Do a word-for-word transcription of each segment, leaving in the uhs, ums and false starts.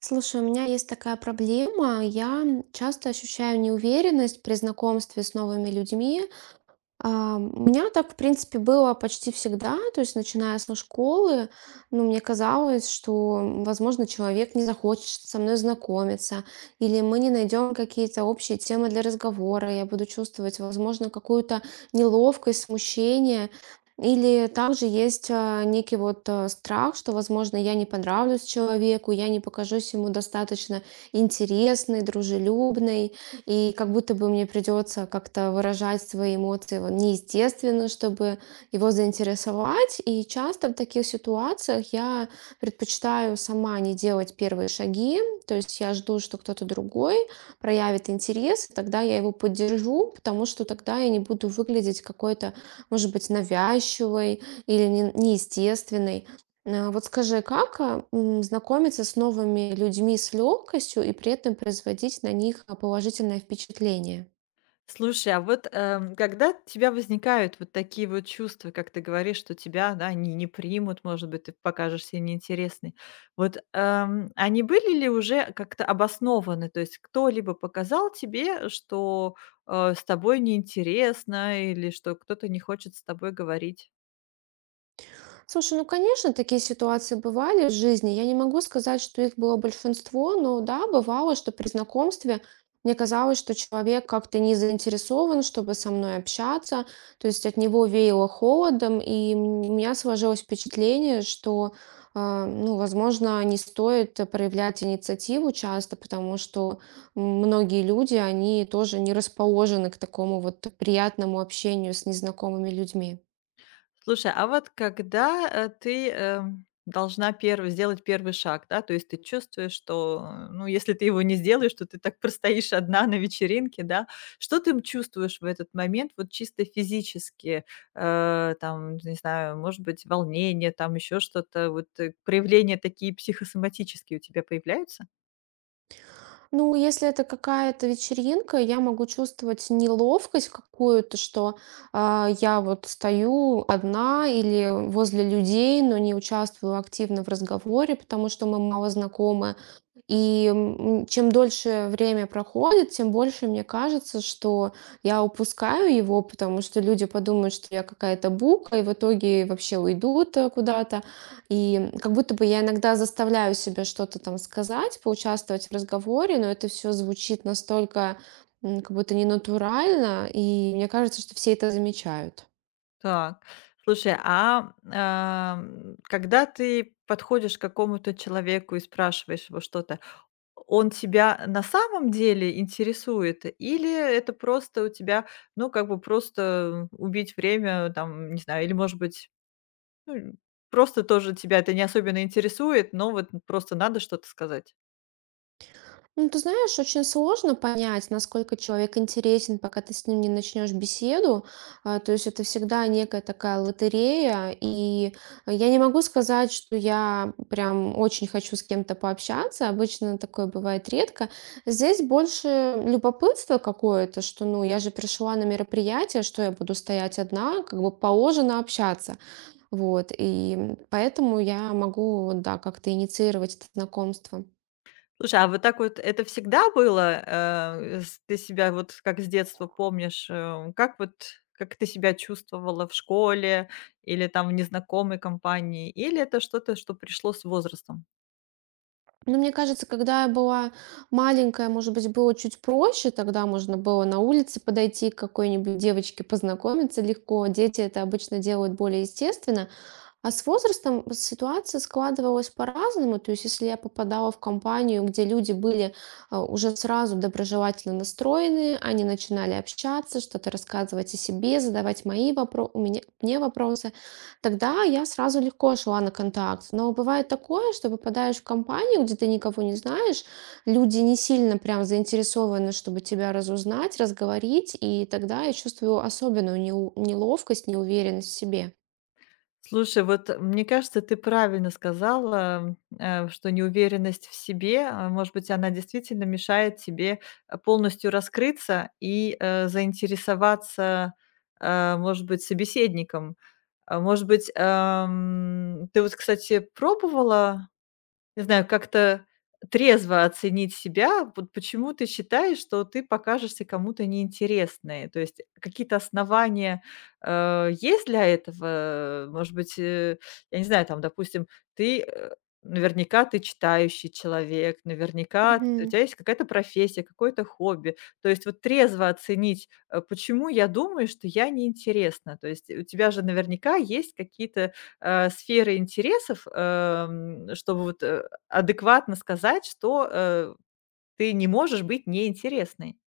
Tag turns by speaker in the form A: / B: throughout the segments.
A: Слушай, у меня есть такая проблема. Я часто ощущаю неуверенность при знакомстве с новыми людьми. А, у меня так, в принципе, было почти всегда, то есть начиная со школы, ну, мне казалось, что, м, возможно, человек не захочет со мной знакомиться, или мы не найдем какие-то общие темы для разговора, я буду чувствовать, возможно, какую-то неловкость, смущение, или также есть а, некий вот а, страх, что, возможно, я не понравлюсь человеку, я не покажусь ему достаточно интересной, дружелюбной, и как будто бы мне придется как-то выражать свои эмоции вот неестественно, чтобы его заинтересовать. И часто в таких ситуациях я предпочитаю сама не делать первые шаги. То есть я жду, что кто-то другой проявит интерес, и тогда я его поддержу, потому что тогда я не буду выглядеть какой-то, может быть, навязчивой или не- неестественной. А, Вот скажи, как а, м, знакомиться с новыми людьми с легкостью и при этом производить на них а, положительное впечатление?
B: Слушай, а вот, эм, когда у тебя возникают вот такие вот чувства, как ты говоришь, что тебя, да, не не примут, может быть, ты покажешься неинтересной. Вот, эм, они были ли уже как-то обоснованы? То есть кто-либо показал тебе, что, э, с тобой неинтересно или что кто-то не хочет с тобой говорить?
A: Слушай, ну, конечно, такие ситуации бывали в жизни. Я не могу сказать, что их было большинство, но да, бывало, что при знакомстве мне казалось, что человек как-то не заинтересован, чтобы со мной общаться, то есть от него веяло холодом, и м- у меня сложилось впечатление, что, а, ну, возможно, не стоит проявлять инициативу часто, потому что многие люди, они тоже не расположены к такому вот приятному общению с незнакомыми людьми.
B: Слушай, а вот когда, э, ты, эм, должна перв сделать первый шаг, да, то есть ты чувствуешь, что, э, ну, если ты его не сделаешь, то ты так простоишь одна на вечеринке, да. Что ты, м, чувствуешь в этот момент вот чисто физически? Э, там, не знаю, может быть, волнение, там еще что-то, вот, э, проявления такие психосоматические у тебя появляются?
A: Ну, если это какая-то вечеринка, я могу чувствовать неловкость какую-то, что а, я вот стою одна или возле людей, но не участвую активно в разговоре, потому что мы мало знакомы. И, м, чем дольше время проходит, тем больше мне кажется, что я упускаю его, потому что люди подумают, что я какая-то бука, и в итоге вообще уйдут, э, куда-то. И как будто бы я иногда заставляю себя что-то там сказать, поучаствовать в разговоре, но это все звучит настолько, м, как будто ненатурально, и мне кажется, что все это замечают.
B: Так, слушай, а, ам, когда ты подходишь к какому-то человеку и спрашиваешь его что-то, он тебя на самом деле интересует или это просто у тебя, ну, как бы просто убить время, там, не знаю, или, может быть, ну, просто тоже тебя это не особенно интересует, но вот просто надо что-то сказать?
A: Ну, ты знаешь, очень сложно понять, насколько человек интересен, пока ты с ним не начнешь беседу. А, То есть это всегда некая такая лотерея. И а, я не могу сказать, что я прям очень хочу с кем-то пообщаться. Обычно такое бывает редко. Здесь больше любопытство какое-то, что, ну, я же пришла на мероприятие, что я буду стоять одна, как бы положено общаться. Вот. И поэтому я могу, да, как-то инициировать это знакомство.
B: Слушай, а вот так вот это всегда было? Э, с ты себя вот как с детства помнишь, э, как вот как ты себя чувствовала в школе или там в незнакомой компании? Или это что-то, что пришло с возрастом?
A: Ну, мне кажется, когда я была маленькая, может быть, было чуть проще. Тогда можно было на улице подойти к какой-нибудь девочке, познакомиться легко. Дети это обычно делают более естественно. А с возрастом вот ситуация складывалась по-разному. То есть, если я попадала в компанию, где люди были а, уже сразу доброжелательно настроены, они начинали общаться, что-то рассказывать о себе, задавать мои вопро- у меня, мне вопросы, тогда я сразу легко шла на контакт. Но бывает такое, что попадаешь в компанию, где ты никого не знаешь, люди не сильно прям заинтересованы, чтобы тебя разузнать, разговорить, и тогда я чувствую особенную неу- неловкость, неуверенность в себе.
B: Слушай, вот, э, мне кажется, ты правильно сказала, э, что неуверенность в себе, а, может быть, она действительно мешает тебе, э, полностью раскрыться и, э, заинтересоваться, э, может быть, собеседником. А, может быть, эм, ты вот, кстати, пробовала не знаю, как-то трезво оценить себя. Вот почему ты считаешь, что ты покажешься кому-то неинтересной? То есть какие-то основания, э, есть для этого? Может быть, э, я не знаю, там, допустим, ты, э, наверняка ты читающий человек, наверняка у тебя есть какая-то профессия, какое-то хобби. То есть вот трезво оценить, э, почему я думаю, что я неинтересна. То есть у тебя же наверняка есть какие-то, э, сферы интересов, эм, чтобы вот, э, Адекватно сказать, что, э, ты не можешь быть неинтересной.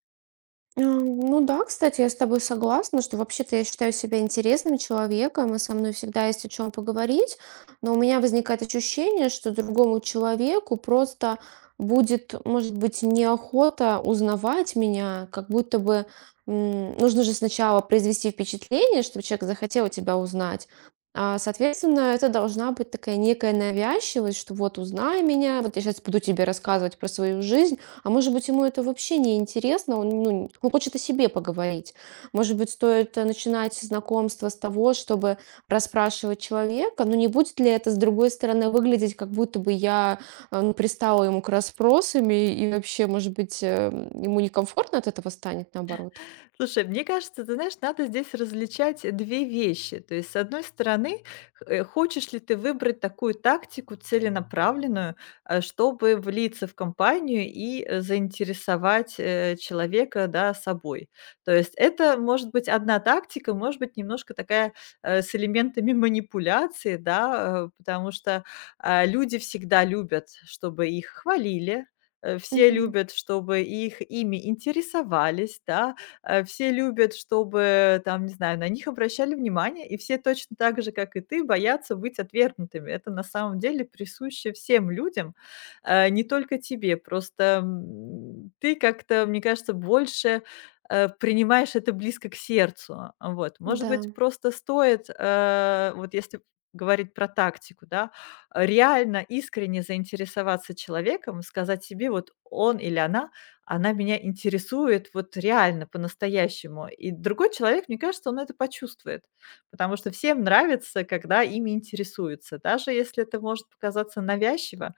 A: А, Ну да, кстати, я с тобой согласна, что вообще-то я считаю себя интересным человеком, и со мной всегда есть о чем поговорить, но у меня возникает ощущение, что другому человеку просто будет, может быть, неохота узнавать меня, как будто бы м, нужно же сначала произвести впечатление, чтобы человек захотел тебя узнать. А, Соответственно, это должна быть такая некая навязчивость, что вот узнай меня, вот я сейчас буду тебе рассказывать про свою жизнь, а может быть, ему это вообще не интересно, он, ну, он хочет о себе поговорить. Может быть, стоит э, начинать знакомство с того, чтобы расспрашивать человека, но не будет ли это, с другой стороны, выглядеть, как будто бы я э, ну, пристала ему к расспросам, и, и вообще, может быть, э, м, ему некомфортно от этого станет, наоборот?
B: Слушай, мне кажется, ты знаешь, надо здесь различать две вещи. То есть, с одной стороны, х- э, хочешь ли ты выбрать такую тактику целенаправленную, э, чтобы влиться в компанию и э, заинтересовать э, человека, да, собой. То есть это может быть одна тактика, может быть, немножко такая э, с элементами манипуляции, да, э, потому что а, люди всегда любят, чтобы их хвалили, э, все
A: Мгм.
B: любят, чтобы их ими интересовались, да. Э, все любят, чтобы там, не знаю, на них обращали внимание, и все точно так же, как и ты, боятся быть отвергнутыми. Это на самом деле присуще всем людям, э, не только тебе. Просто, м, ты как-то, мне кажется, больше, э, принимаешь это близко к сердцу. А Вот. Может
A: Да.
B: быть, просто стоит, э, вот если говорить про тактику, да, реально искренне заинтересоваться человеком, сказать себе: "Вот он или она она меня интересует вот реально, по-настоящему". И другой человек, мне кажется, он это почувствует, потому что всем нравится, когда ими интересуются, даже если это может показаться навязчиво.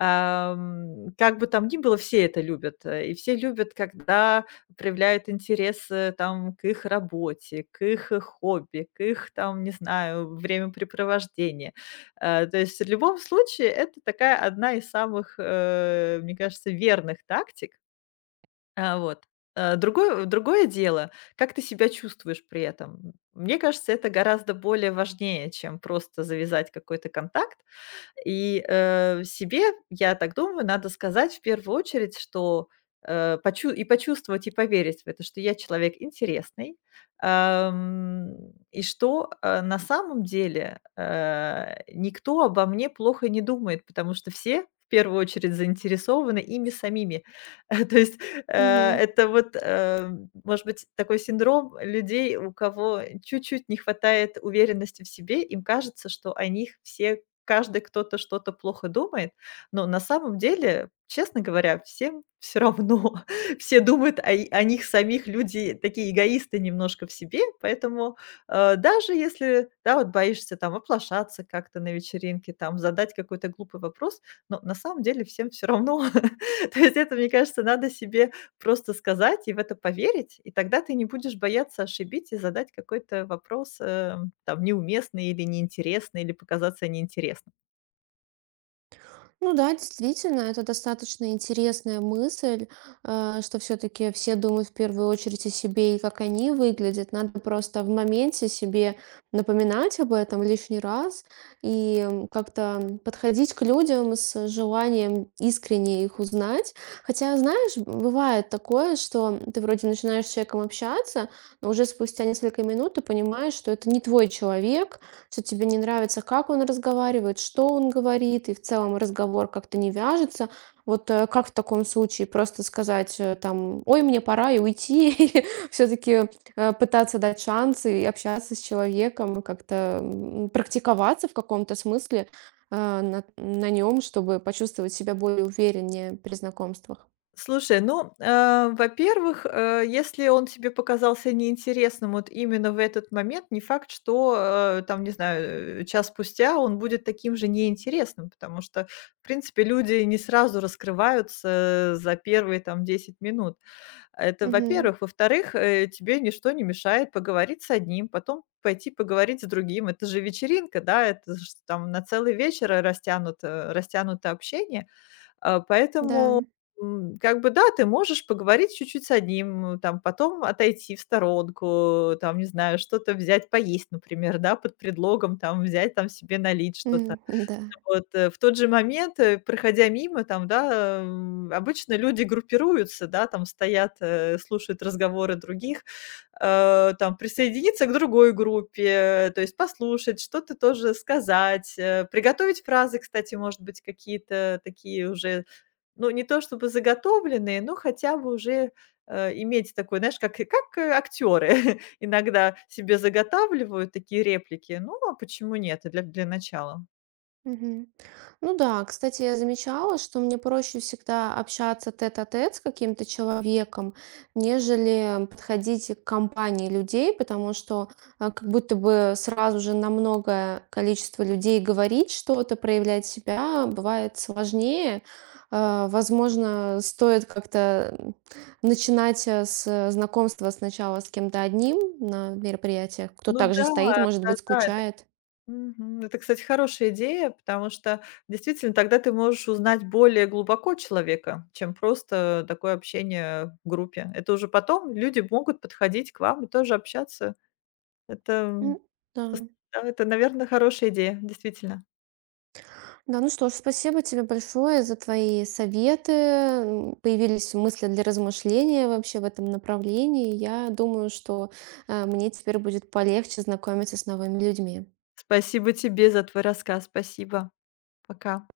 B: Ам, как бы там ни было, все это любят, э, и все любят, когда проявляют интерес, э, там, к их работе, к их, э, хобби, к их, там, не знаю, времяпрепровождения. Э, то есть в любом случае это такая одна из самых, э, мне кажется, верных тактик, а, вот. Э, другое другое дело, как ты себя чувствуешь при этом. Мне кажется, это гораздо более важнее, чем просто завязать какой-то контакт. И, э, себе, я так думаю, надо сказать в первую очередь, что, э, почу и почувствовать и поверить в это, что я человек интересный, ам, и что, э, на самом деле, э, никто обо мне плохо не думает, потому что все в первую очередь заинтересованы ими самими. То есть, э,
A: Мгм.
B: это вот, э, может быть, такой синдром людей, у кого чуть-чуть не хватает уверенности в себе. Им кажется, что о них все каждый кто-то что-то плохо думает, но на самом деле, честно говоря, всем все равно. Все думают о и о них самих, люди такие эгоисты немножко в себе, поэтому, э, даже если, да, вот боишься там оплошаться как-то на вечеринке, там задать какой-то глупый вопрос, но на самом деле всем все равно. То есть это, мне кажется, надо себе просто сказать и в это поверить, и тогда ты не будешь бояться ошибиться и задать какой-то вопрос, э, там, неуместный или неинтересный, или показаться неинтересным.
A: Ну да, действительно, это достаточно интересная мысль, э, что все-таки все думают в первую очередь о себе и как они выглядят. Надо просто в моменте себе напоминать об этом лишний раз и м, как-то подходить к людям с желанием искренне их узнать. Хотя, знаешь, б- бывает такое, что ты вроде начинаешь с человеком общаться, но уже спустя несколько минут ты понимаешь, что это не твой человек, что тебе не нравится, как он разговаривает, что он говорит, и в целом разговор как-то не вяжется. Вот э, как в таком случае просто сказать э, там, ой, мне пора и уйти, или все-таки пытаться дать шансы и общаться с человеком, и как-то м, практиковаться в каком-то смысле э, на, на нем, чтобы почувствовать себя более увереннее при знакомствах.
B: Слушай, ну, э, во-первых, э, если он тебе показался неинтересным вот именно в этот момент, не факт, что, э, там, не знаю, э, час спустя он будет таким же неинтересным, потому что, в принципе, люди не сразу раскрываются за первые, там, десять минут. Это
A: Мгм.
B: во-первых. Во-вторых, э, тебе ничто не мешает поговорить с одним, потом пойти поговорить с другим. Это же вечеринка, да, это ж там на целый вечер растянуто, растянуто общение. А,
A: Да.
B: поэтому, м, как бы, да, ты можешь поговорить чуть-чуть с одним, э, там, потом отойти в сторонку, там, не знаю, что-то взять поесть, например, да, под предлогом, там, взять там себе налить что-то
A: М, да.
B: вот, э, в тот же момент, э, проходя мимо, там, да, м, обычно люди группируются, да, там стоят, э, слушают разговоры других, э, там, присоединиться к другой группе, то есть послушать, что-то тоже сказать, э, приготовить фразы, кстати, может быть, какие-то такие уже, ну, не то чтобы заготовленные, но хотя бы уже, э, иметь такой, знаешь, как и- как актеры иногда себе заготавливают такие реплики. Ну, а почему нет? Для для начала.
A: Мгм. Ну да, кстати, я замечала, что мне проще всегда общаться тет-а-тет с каким-то человеком, нежели подходить к компании людей, потому что а, как будто бы сразу же на многое количество людей говорить что-то, проявлять себя бывает сложнее. А, Возможно, стоит как-то м, начинать э, с знакомства сначала с кем-то одним на мероприятиях, кто
B: Ну
A: также
B: да,
A: стоит, может быть,
B: да-да, это
A: скучает.
B: мгм. Это, кстати, хорошая идея, потому что действительно тогда ты можешь узнать более глубоко человека, чем просто такое общение в группе. Это уже потом люди могут подходить к вам и тоже общаться. Это,
A: М.
B: м,
A: Да.
B: пос Да, это, наверное, хорошая идея, действительно.
A: Да, ну что ж, спасибо тебе большое за твои советы. М, появились мысли для размышления вообще в этом направлении. Я думаю, что э, мне теперь будет полегче знакомиться с новыми людьми.
B: Спасибо тебе за твой рассказ. Спасибо. Пока.